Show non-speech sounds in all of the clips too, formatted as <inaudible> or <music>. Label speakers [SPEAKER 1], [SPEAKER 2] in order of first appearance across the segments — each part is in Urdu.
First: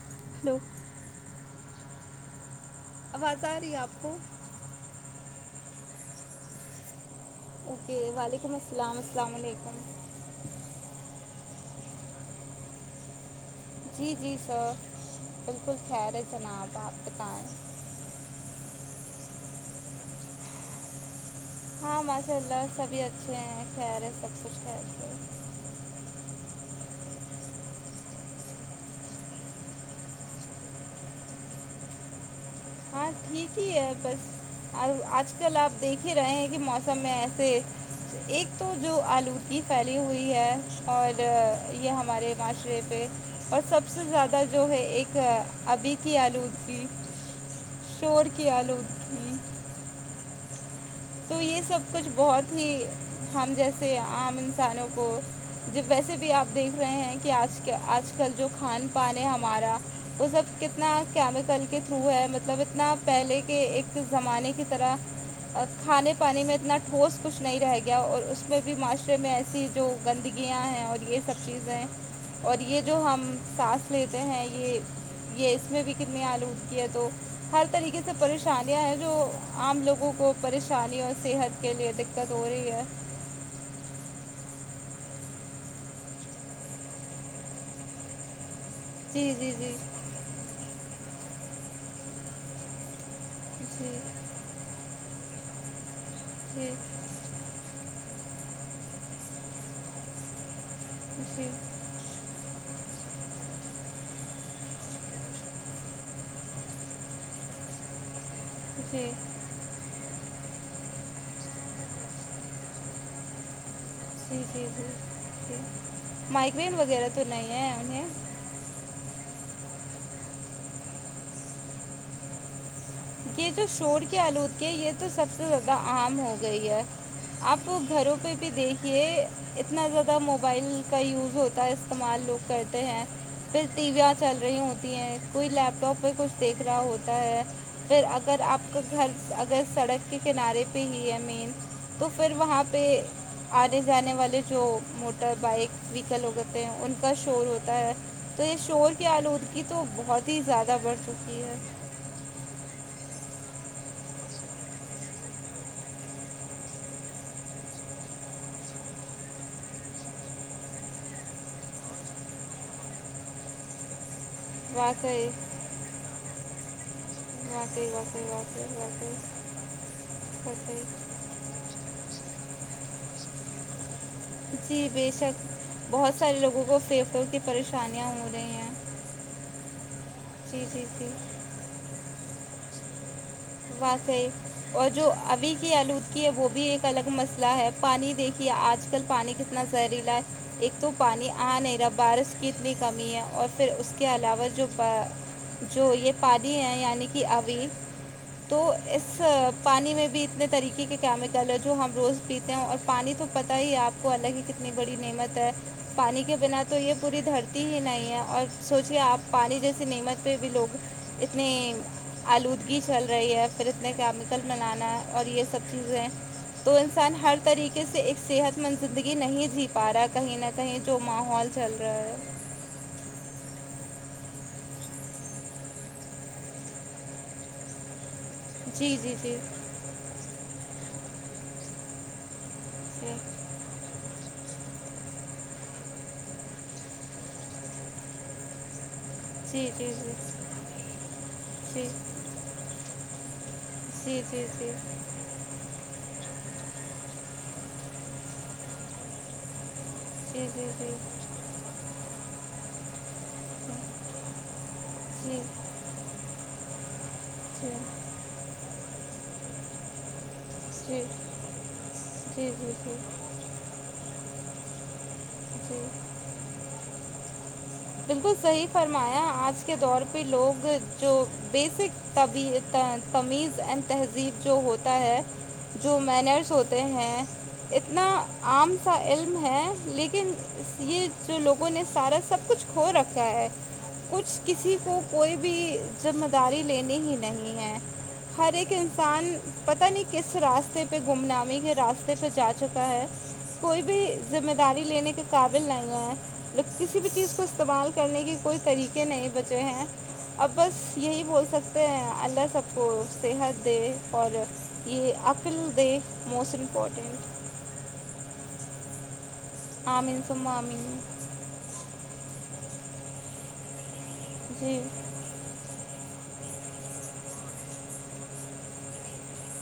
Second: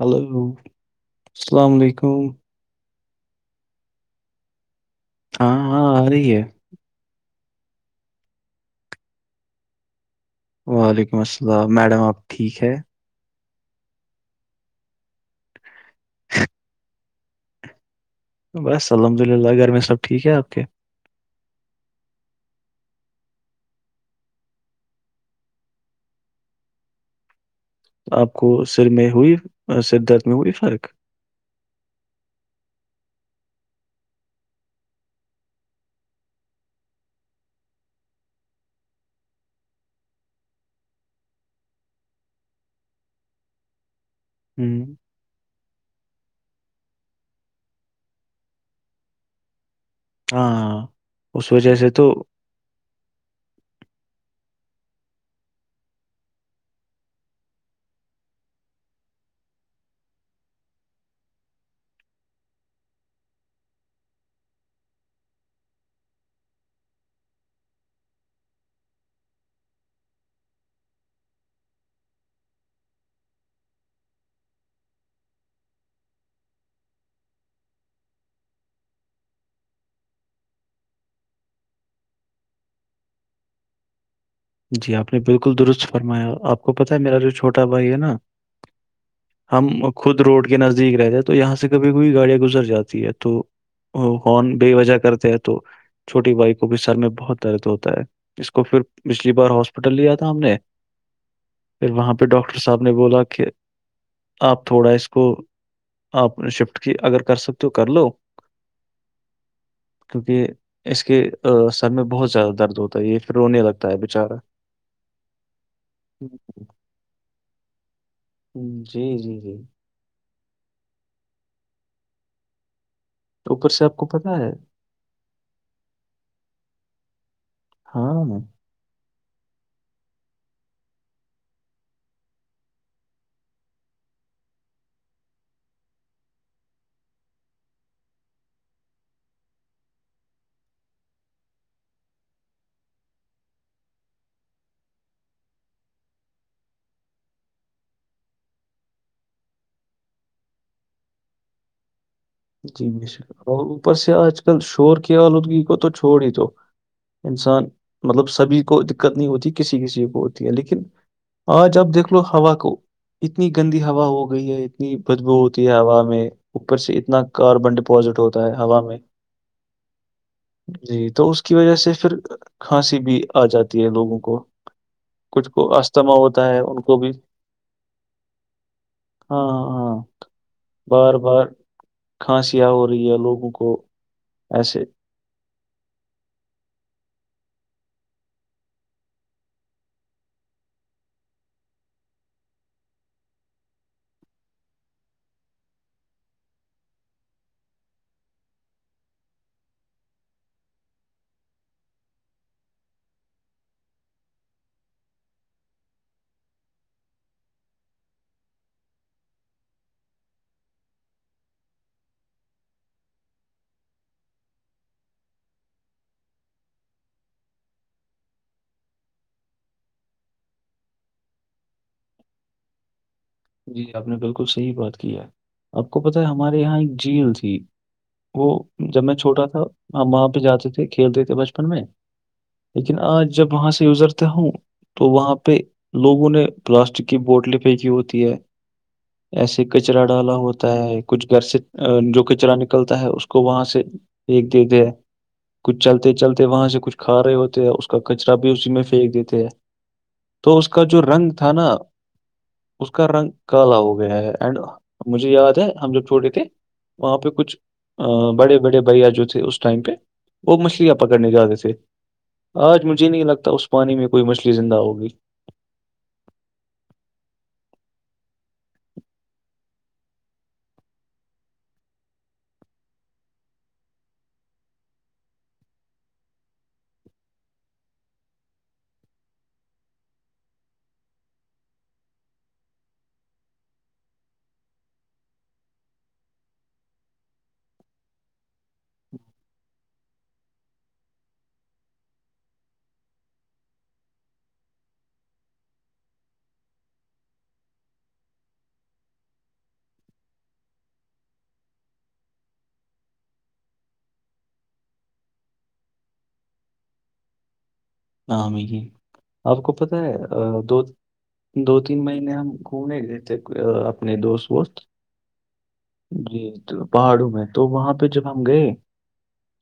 [SPEAKER 1] ہلو السلام علیکم
[SPEAKER 2] آواز آ رہی ہے آپ کو
[SPEAKER 1] ہاں ہاں آ ہے
[SPEAKER 2] جی وعلیکم السلام السلام علیکم
[SPEAKER 1] وعلیکم السلام میڈم آپ ٹھیک ہے
[SPEAKER 2] جی جی سر بالکل خیر ہے چنا
[SPEAKER 1] بس الحمد للہ گھر میں سب ٹھیک ہے آپ کے
[SPEAKER 2] ہاں ماشاء اللہ سبھی اچھے ہیں خیر ہے سب کچھ خیر ہے
[SPEAKER 1] آپ کو سر میں ہوئی سر درد میں ہوئی فرق
[SPEAKER 2] ہاں ٹھیک ہی ہے بس اور آج کل آپ دیکھ ہی رہے ہیں کہ موسم میں ایسے ایک تو جو آلودگی پھیلی ہوئی ہے اور یہ ہمارے معاشرے پہ اور سب سے زیادہ جو ہے
[SPEAKER 1] ہوں
[SPEAKER 2] ایک ابھی کی آلودی اسور کیا لو
[SPEAKER 1] ہاں
[SPEAKER 2] تو
[SPEAKER 1] اس
[SPEAKER 2] یہ
[SPEAKER 1] وجہ
[SPEAKER 2] سب
[SPEAKER 1] سے
[SPEAKER 2] کچھ
[SPEAKER 1] تو
[SPEAKER 2] بہت ہی ہم جیسے عام انسانوں کو جب ویسے بھی آپ دیکھ رہے ہیں کہ آج آج کل جو کھان پان ہے ہمارا وہ سب کتنا کیمیکل کے تھرو ہے مطلب اتنا پہلے کے ایک زمانے کی طرح کھانے پانے میں اتنا ٹھوس کچھ نہیں رہ گیا اور اس میں بھی معاشرے میں ایسی جو گندگیاں ہیں اور یہ سب چیزیں اور یہ جو ہم سانس لیتے ہیں یہ یہ اس میں بھی کتنی آلو اٹھتی ہے تو ہر طریقے سے پریشانیاں ہیں جو عام لوگوں کو پریشانی اور صحت کے لیے دقت ہو رہی ہے
[SPEAKER 1] جی آپ نے بالکل درست فرمایا آپ کو پتہ ہے میرا جو چھوٹا بھائی ہے نا
[SPEAKER 2] جی جی
[SPEAKER 1] ہم
[SPEAKER 2] جی
[SPEAKER 1] خود روڈ کے نزدیک رہتے ہیں تو یہاں سے کبھی کوئی گاڑیاں گزر جاتی ہے تو
[SPEAKER 2] جی
[SPEAKER 1] ا کون بے وجہ کرتے ہیں تو چھوٹی بھائی کو
[SPEAKER 2] جی
[SPEAKER 1] بھی سال میں بہت درد ہوتا ہے اس کو پھر پچھلی بار ہاسپٹل لیا تھا ہم نے
[SPEAKER 2] جی
[SPEAKER 1] پھر وہاں پہ ڈاکٹر صاحب نے بولا کہ آپ تھوڑا اس کو آپ نے شفٹ کی اگر کر سکتے ہو کر لو
[SPEAKER 2] جی
[SPEAKER 1] کیونکہ اس کے سر میں بہت زیادہ درد ہوتا ہے یہ پھر رونے لگتا ہے بیچارہ
[SPEAKER 2] جی جی جی مائکریین وغیرہ تو نہیں ہے انہیں
[SPEAKER 1] جی جی جی
[SPEAKER 2] یہ جو
[SPEAKER 1] اوپر سے آپ
[SPEAKER 2] شور
[SPEAKER 1] کو
[SPEAKER 2] کی
[SPEAKER 1] پتا ہے
[SPEAKER 2] آلودگی یہ تو سب سے زیادہ عام ہو گئی ہے آپ گھروں پہ
[SPEAKER 1] ہاں
[SPEAKER 2] بھی دیکھیے اتنا زیادہ موبائل کا یوز ہوتا ہے استعمال لوگ کرتے ہیں پھر ٹی ویاں چل رہی ہوتی ہیں کوئی لیپ ٹاپ پہ کچھ دیکھ رہا ہوتا ہے پھر اگر آپ کا گھر اگر سڑک کے کنارے پہ ہی ہے مین تو پھر وہاں پہ آنے جانے والے جو موٹر بائک ویکل ہو کرتے ہیں ان کا شور ہوتا ہے تو یہ شور کی آلودگی تو بہت ہی زیادہ بڑھ چکی ہے
[SPEAKER 1] جی بش اور اوپر سے آج کل شور کی آلودگی کو تو چھوڑ ہی تو انسان مطلب سبھی کو دقت نہیں ہوتی کسی کسی کو ہوتی ہے لیکن آج اب دیکھ لو ہوا کو اتنی گندی ہوا ہو ہو گئی ہے اتنی
[SPEAKER 2] واقعی
[SPEAKER 1] بدبو ہوتی ہے ہوا میں اوپر سے اتنا کاربن
[SPEAKER 2] واقعی
[SPEAKER 1] ڈپوزٹ
[SPEAKER 2] واقعی
[SPEAKER 1] ہوتا ہے
[SPEAKER 2] واقعی
[SPEAKER 1] ہوا میں <inaudible>
[SPEAKER 2] واقعی واقعی
[SPEAKER 1] جی تو اس کی وجہ سے پھر کھانسی بھی آ جاتی ہے لوگوں کو
[SPEAKER 2] جی بےشک
[SPEAKER 1] کچھ کو استھما
[SPEAKER 2] بہت سارے
[SPEAKER 1] ہوتا ہے
[SPEAKER 2] لوگوں کو
[SPEAKER 1] ان
[SPEAKER 2] پھی
[SPEAKER 1] بھی
[SPEAKER 2] کر کی پریشانیاں ہو رہی ہیں
[SPEAKER 1] ہاں ہاں ہاں
[SPEAKER 2] جی جی جی
[SPEAKER 1] بار بار کھانسییاں ہو رہی ہے لوگوں کو
[SPEAKER 2] پاس ہے
[SPEAKER 1] ایسے
[SPEAKER 2] اور جو ابھی کی آلودگی ہے وہ بھی ایک الگ مسئلہ ہے پانی دیکھیے آج کل پانی کتنا زہریلا ہے ایک تو پانی آ نہیں رہا بارش کی اتنی کمی ہے اور پھر اس کے علاوہ جو جو یہ پادی ہیں یعنی کہ ابھی تو اس پانی میں بھی اتنے طریقے کے کیمیکل ہے جو ہم روز پیتے ہیں اور پانی تو پت ہی آپ کو الگ ہی کتنی بڑی نعمت ہے پانی کے بنا تو یہ پوری دھرتی ہی نہیں ہے اور سوچے آپ پانی جیسیے نعمت پہ بھی لوگ اتنی آلودگی چل رہ رہی ہے پھر اتنے کیمیکل بنانا ہے اور یہ سب چیزیں تو انسان ہر طریقے سے ایک صحت مند زندگی نہیں جی پا رہا کہیں نہ کہیں جو ماحول چل رہا ہے
[SPEAKER 1] جی آپ نے بالکل صحیح بات کی ہے آپ کو پت ہے ہمارے یہاں ایک جھیل تھی وہ
[SPEAKER 2] جی
[SPEAKER 1] جب میں
[SPEAKER 2] جی جی
[SPEAKER 1] چھوٹا تھا ہم وہاں پہ جاتے تھے کھیلتے تھے بچپن میں
[SPEAKER 2] جی
[SPEAKER 1] لیکن آج جب وہاں سے یوزرتے ہوں تو وہاں پہ لوگوں نے پلاسٹک کی بوٹلیں پھینکی ہو ہے ایسے
[SPEAKER 2] جی
[SPEAKER 1] کچرا ڈالا
[SPEAKER 2] جی
[SPEAKER 1] ہوتا ہے کچھ گھر سے جو کچرا ن نکلتا ہے اس کو وہاں سے
[SPEAKER 2] جی جی جی
[SPEAKER 1] د دیکھ
[SPEAKER 2] جی
[SPEAKER 1] د کچھ چلتے چلتے وہاں سے کچھ کھا رہے ہوتے ہیں اس کا کچرا بھی اسی میں پھینک دیتے ہیں
[SPEAKER 2] جی
[SPEAKER 1] تو اس
[SPEAKER 2] جی
[SPEAKER 1] کا
[SPEAKER 2] جی
[SPEAKER 1] جو رنگ تھا نا اس کا رنگ کالا
[SPEAKER 2] جی
[SPEAKER 1] ہو گیا ہے اینڈ مجھے
[SPEAKER 2] جی
[SPEAKER 1] یاد ہے ہم جب چھوٹے تھے وہاں پہ کچھ
[SPEAKER 2] جی
[SPEAKER 1] بڑے بڑے بھیا جو تھے اس ٹائم پہ وہ مچھلییاں
[SPEAKER 2] جی
[SPEAKER 1] پکڑنے جا رہے تھے
[SPEAKER 2] جی
[SPEAKER 1] آج
[SPEAKER 2] جی
[SPEAKER 1] مجھ نہیں لگتا اس پانی میں کوئی مچھلی زندہ ہوگی
[SPEAKER 2] ج بالکل صحیح فرمایا آج کے دور پہ لوگ جو بیسک طبی تمیز اینڈ تہذیب جو ہوتا ہے جو مینرس ہوتے ہیں اتنا عام سا علم ہے لیکن یہ جو لوگوں نے سارا سب کچھ کھو رکھا ہے کچھ کسی کو کوئی بھی ذمہ داری لینی ہی نہیں ہے ہر ایک انسان پتاہ نہیں کس راستے پہ گمنامی کے راستے پہ جا چکا ہے کوئی بھی ذمہ داری لینے کے قابل نہیں ہے ل کسی بھی چیز کو استعمال کرنے کے کوئی طریقے نہیں بچے ہیں اب بس یہی بول سکتے ہیں اللہ سب کو صحت دے اور یہ اپپل د موسٹ امپارٹنٹ
[SPEAKER 1] ہ میکی آپ کو پت ہے
[SPEAKER 2] آمین ثم
[SPEAKER 1] دو
[SPEAKER 2] آمین
[SPEAKER 1] دو تین مہینے ہم گھومنے گئے تھے اپنے دوست وست
[SPEAKER 2] جی
[SPEAKER 1] جی تو پہاڑوں میں تو وہاں پہ جب ہم گئے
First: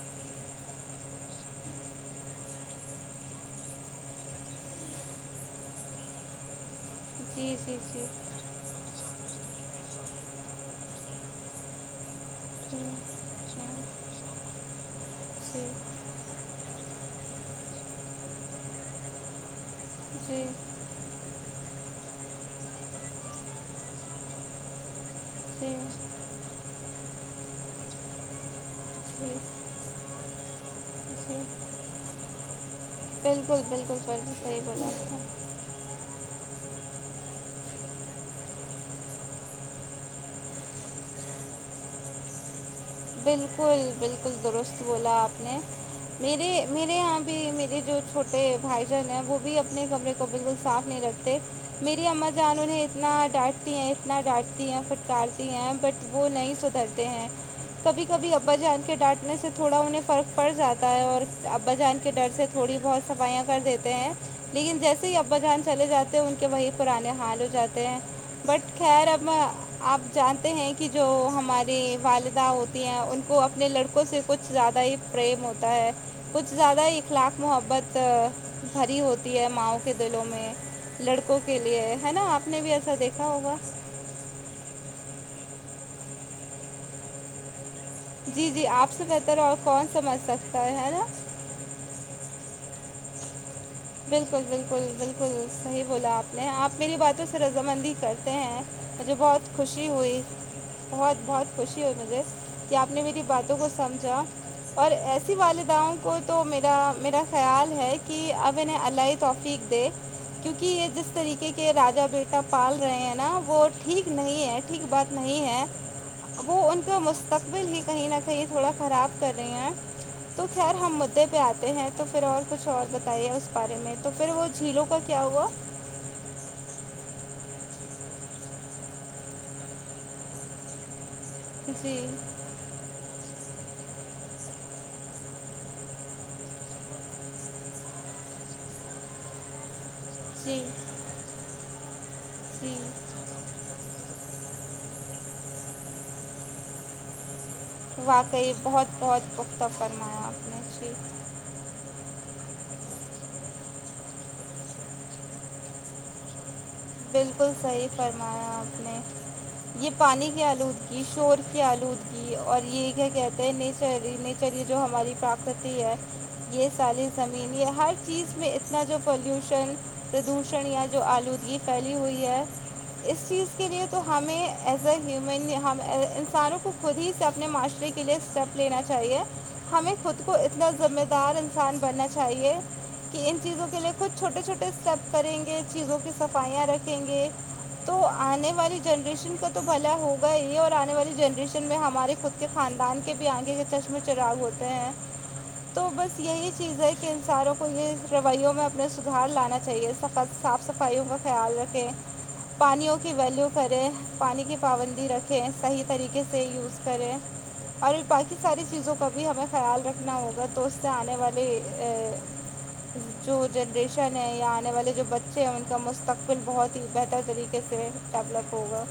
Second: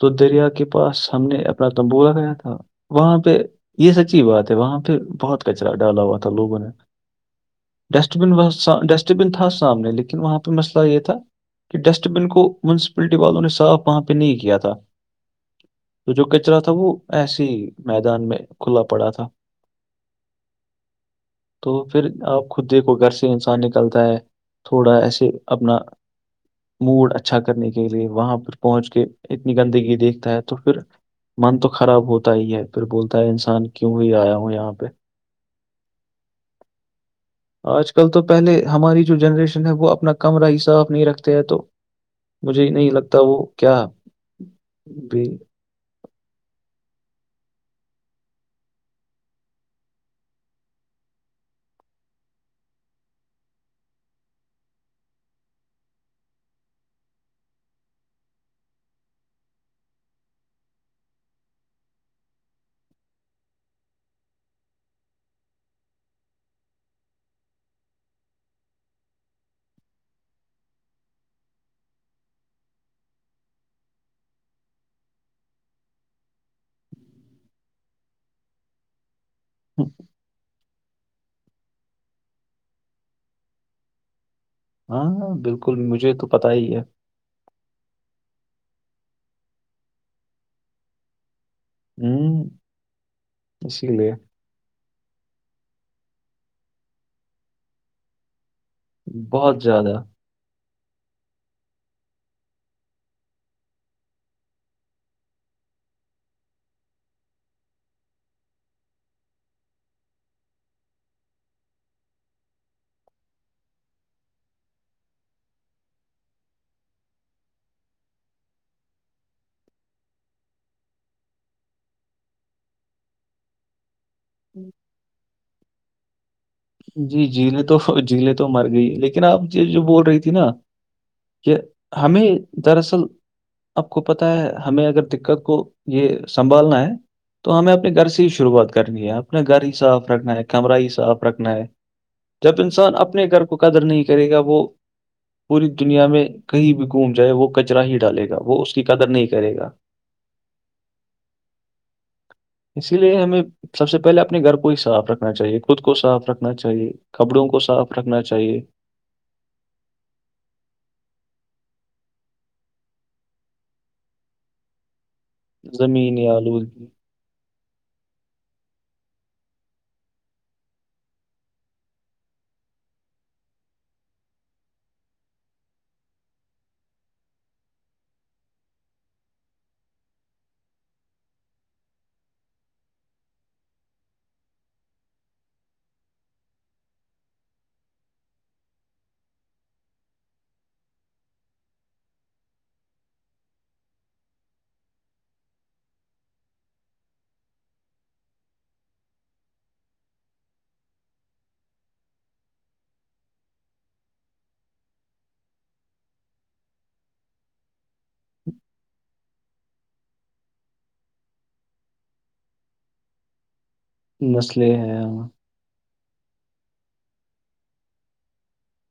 [SPEAKER 1] تو دریا کے پاس ہم نے اپنا تمبو لگایا تھا وہاں پہ یہ سچی بات ہے وہاں پہ بہت کچرا ڈالا ہوا تھا لوگوں نے
[SPEAKER 2] جی جی جی
[SPEAKER 1] ڈسٹبن وہ ڈسٹ بن تھا سامنے لیکن وہاں پہ مسئلہ یہ تھا کہ ڈسٹ بن کو
[SPEAKER 2] جی
[SPEAKER 1] میونسپلٹی والوں نے صاف وہاں پہ نہیں کیا تھا
[SPEAKER 2] جی
[SPEAKER 1] تو جو کچرا تھا وہ ایسے ہی میدان میں کھلا پڑا تھا
[SPEAKER 2] جیھ
[SPEAKER 1] تو پھر آپ خود دیکھو گھر سے انسان نکلتا ہے تھوڑا ایسے سے اپنا موڈ اچھا کرنے کے لیے وہاں پر پہنچ کے
[SPEAKER 2] جی
[SPEAKER 1] اتنی
[SPEAKER 2] جی
[SPEAKER 1] گندگی دیکھتا ہے تو پھر
[SPEAKER 2] جی
[SPEAKER 1] من تو خراب ہوتا ہی ہے پھر بولتا ہے
[SPEAKER 2] بالکل
[SPEAKER 1] انسان کیوں
[SPEAKER 2] بالکل
[SPEAKER 1] ہی
[SPEAKER 2] بالکل
[SPEAKER 1] آیا ہوں
[SPEAKER 2] صحیح
[SPEAKER 1] یہاں پہ
[SPEAKER 2] بولا آپ نے
[SPEAKER 1] آج کل تو پہلے ہماری جو جنریشن ہے وہ اپنا کمرہ ہی صاف نہیں رکھتے ہے تو مجھے ہی نہیں لگتا وہ کیا
[SPEAKER 2] بالکل بالکل درست بولا
[SPEAKER 1] بھی
[SPEAKER 2] آپ نے میرے میرے یہاں بھی میرے جو چھوٹے بھائی جان ہیں وہ بھی اپنے کمرے کو بالکل صاف نہیں رکھتے میری اما جان انہیں اتنا ڈانٹتی ہیں اتنا ڈانٹتی ہیں پھٹکارتی ہیں بٹ وہ نہیں سدھرتے ہیں کبھی کبھی ابا جان کے ڈانٹنے سے تھوڑا انہیں فرق پڑ جاتا ہے اور ابا جان کے ڈر سے تھوڑی بہت صفائیاں کر دیتے ہیں لیکن جیسے ہی ابا جان چلے جاتے ہیں ان کے وہی پرانے حال ہو جاتے ہیں بٹ خیر اب آپ جانتے ہیں کہ جو ہماری والدہ ہوتی ہیں ان کو اپنے لڑکوں سے کچھ زیادہ ہی پریم ہوتا ہے کچھ زیادہ اخلاق محبت بھری ہوتی ہے ماؤں کے دلوں میں لڑکوں کے لیے ہے نا آپ نے بھی ایسا دیکھا ہوگا
[SPEAKER 1] ہاں بالکل مجھے تو پتا ہی ہے
[SPEAKER 2] جی جی آپ سے بہتر اور کون سمجھ سکتا ہے ہے نا
[SPEAKER 1] ہوں اسی لیے
[SPEAKER 2] بالکل بالکل بالکل صحیح بولا آپ نے آپ میری باتوں سے رضامندی کرتے ہیں مجھے بہت خوشی ہوئی بہت بہت خوشی ہو مجھے کہ آپ نے میری باتوں کو سمجھا اور ایسی والدہؤں کو تو میرا میرا خیال ہے کہ اب نے اللہائی توفیق دے کیونکہ یہ جس طریقے کے راجا بیٹا پال رہے ہیں نا وہ ٹھیک نہیں ہے ٹھیک بات نہیں ہے وہ ان کا مستقبل ہی کہیں نہ کہیں تھوڑا خراب کر رہی ہیں تو خیر ہم مدعے پہ آتے ہیں تو پھر اور کچھ اور بتائیے اس بارے میں تو پھر وہ جھیلوں کا کیا ہوا
[SPEAKER 1] جی جیلیں تو جھیلیں تو مر گئی لیکن آپ یہ جو بول رہی تھی نا کہ
[SPEAKER 2] جی
[SPEAKER 1] ہمیں دراصل آپ کو پتہ ہے ہمیں اگر دقت کو یہ سنبھالنا ہے تو ہمیں اپنے گھر سے ہی شروعات کرنی ہے اپنے گھر ہی صاف رکھنا ہے
[SPEAKER 2] جی
[SPEAKER 1] کمرہ ہی صاف رکھنا ہے جب
[SPEAKER 2] جی
[SPEAKER 1] انسان اپنے گھر کو قدر نہیں کرے گا وہ پوری دنیا میں کہیں بھی گھوم جائے وہ کچرا ہی ڈالے گا
[SPEAKER 2] واقعی
[SPEAKER 1] وہ اس کی
[SPEAKER 2] بہت
[SPEAKER 1] قدر نہیں
[SPEAKER 2] بہت
[SPEAKER 1] کرے
[SPEAKER 2] پختہ
[SPEAKER 1] گا
[SPEAKER 2] فرمایا آپ نے جی
[SPEAKER 1] اسی لیے ہمیں سب سے پہلے اپنے گھر کو ہی صاف رکھنا چاہیے خود کو صاف رکھنا چاہیے کپبڑوں
[SPEAKER 2] بالکل
[SPEAKER 1] کو
[SPEAKER 2] صحیح
[SPEAKER 1] صاف رکھنا
[SPEAKER 2] فرمایا
[SPEAKER 1] چاہیے
[SPEAKER 2] آپ نے یہ پانی کی آلود یہ شور کی آلود اور یہ کیا کہتے ہیں نیچر نیچر یہ جو ہماری پراکرتی ہے
[SPEAKER 1] زمینی
[SPEAKER 2] یہ
[SPEAKER 1] آلودگی
[SPEAKER 2] ساری زمین یہ ہر چیز میں اتنا جو پالوشن پردوشن یا جو آلودگی پھیلی ہوئی ہے اس چیز کے لیے تو ہمیں ایز اے ہیومن ہم انسانوں کو خود ہی اپنے ماسٹری کے لیے اسٹیپ لینا چاہیے ہمیں خود کو اتنا ذمہ دار انسان بننا چاہیے کہ ان چیزوں کے لیے کچھ چھوٹے چھوٹے اسٹیپ کریں گے چیزوں کی صفائیاں رکھیں گے تو آنے والی جنریشن کا تو بھلا ہوگا ہی اور آنے والی جنریشن میں ہمارے خ اس کے خاندان کے پ آنگے کے چشمے چراغ ہوتے ہیں تو بس یہی چیز ہے کہ انسانوں کو یہ رویوں میں اپنا سدھار لانا چاہیے سخت صاف صفائیوں کا خیال رکھے پانیوں کی ویلیو کریں پانی کی پابندی رکھیں صحیح طریقے سے یوز کریں اور باقی ساری چیزوں کا بھی ہمیں خیال رکھنا ہوگا تو اس سے آنے والے جو جنریشن ہے یا آنے والے جو بچے ہیں ان کا مستقبل پن بہت ہی بہتر طریقے سے ڈیولپ ہوگا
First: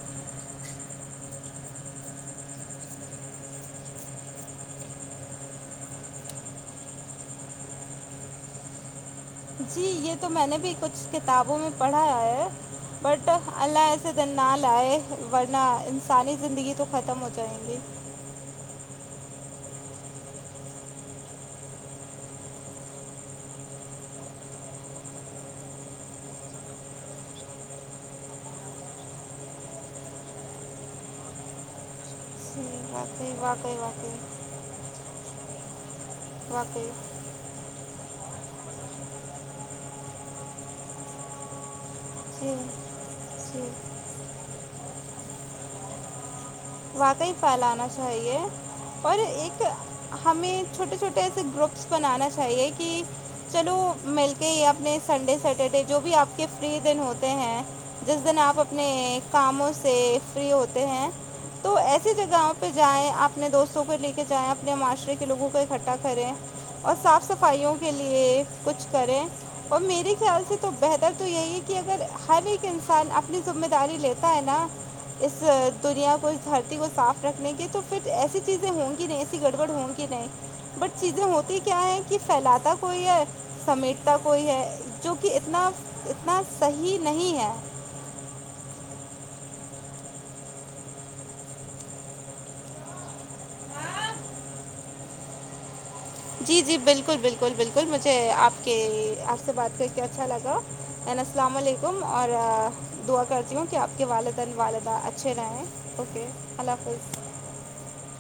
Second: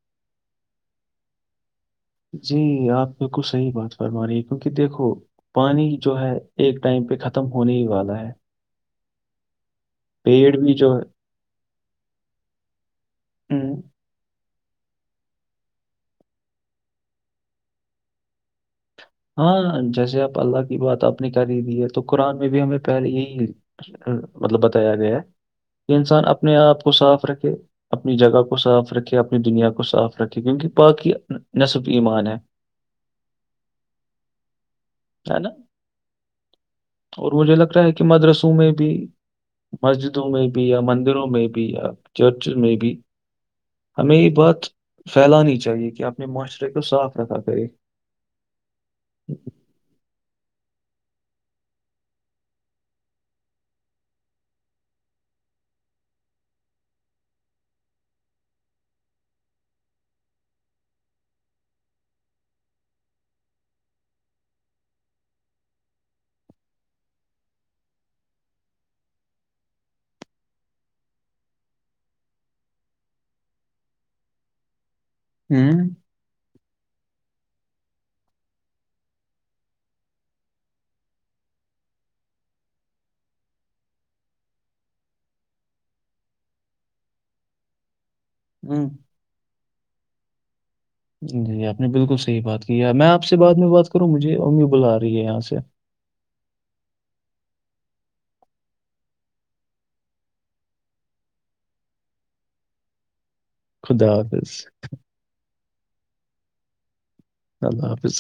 [SPEAKER 1] جی آپ بالکل صحیح بات فرما رہی ہیں کیونکہ دیکھو پانی جو ہے ایک ٹائم پہ ختم ہونے ہی والا ہے
[SPEAKER 2] جی یہ تو میں
[SPEAKER 1] پیڑ
[SPEAKER 2] نے بھی
[SPEAKER 1] جو
[SPEAKER 2] کچھ
[SPEAKER 1] ہے
[SPEAKER 2] کتابوں میں پڑھا ہے بٹ
[SPEAKER 1] ہم،
[SPEAKER 2] اللہ سے دن نہ لائے ورنہ انسانی زندگی تو ختم ہو جائ گی
[SPEAKER 1] ہاں جیسے آپ اللہ کی بات آپ نے کر ہی دی ہے تو قرآن میں بھی ہمیں پہلے یہی مطلب بتایا گیا ہے کہ انسان اپنے آپ کو صاف رکھے اپنی جگہ کو صاف رکھے اپنی دنیا کو صاف رکھے کیونکہ پاک ہی نصف ایمان ہے
[SPEAKER 2] بس باقئی بق
[SPEAKER 1] ہے نا
[SPEAKER 2] بقی
[SPEAKER 1] اور مجھے لگ رہا ہے کہ مدرسوں میں بھی مسجدوں میں بھی یا مندروں میں بھی یا چرچ
[SPEAKER 2] جی
[SPEAKER 1] میں بھی
[SPEAKER 2] جی
[SPEAKER 1] ہمیں یہ بات پھیلانی چاہیے کہ آنے معاشرے کو صاف
[SPEAKER 2] واقعی
[SPEAKER 1] رکھا کرے
[SPEAKER 2] پھیلانا چاہیے اور ایک ہمیں چھوٹے چھوٹے ایسے گروپس بنانا چاہیے کہ چلو مل کے یہ اپنے سنڈے سیٹرڈے جو بھی آپ کے فری دن ہوتے ہیں جس دن آپ اپنے کاموں سے فری ہوتے ہیں تو ایسی جگہوں پہ جائیں اپنے دوستوں کو لے کے جائیں اپنے معاشرے کے لوگوں کو اکٹھا کریں اور صاف صفائیوں کے لیے کچھ کریں اور میرے خیال سے تو بہتر تو یہی ہے کہ اگر ہر ایک انسان اپنی ذمہ داری لیتا ہے نا اس
[SPEAKER 1] ہوں
[SPEAKER 2] دنیا کو دھرتی کو صاف رکھنے کی تو پھر ایسی چیزیں ہوں گی نہیں ایسی گڑبڑ ہوں گی نہیں بٹ چیزیں ہوتی کیا ہیں کہ پھیلاتا کوئی ہے سمیٹتا کوئی ہے جو کہ اتنا اتنا صحیح نہیں ہے
[SPEAKER 1] ہوں جی آپ نے بالکل صحیح بات کی ہے میں آپ سے بعد میں بات کروں مجھے امی بلا آ رہی ہے یہاں سے
[SPEAKER 2] جی جی بالکل بالکل بالکل مجھے آپ کے آپ سے بات کر کے اچھا لگا السلام علیکم اور دعا کرتی ہوں کہ آپ کے
[SPEAKER 1] خدا
[SPEAKER 2] والدین
[SPEAKER 1] حافظ
[SPEAKER 2] والدہ اچھے رہیں اوکے اللہ حافظ
[SPEAKER 1] اللہ حافظ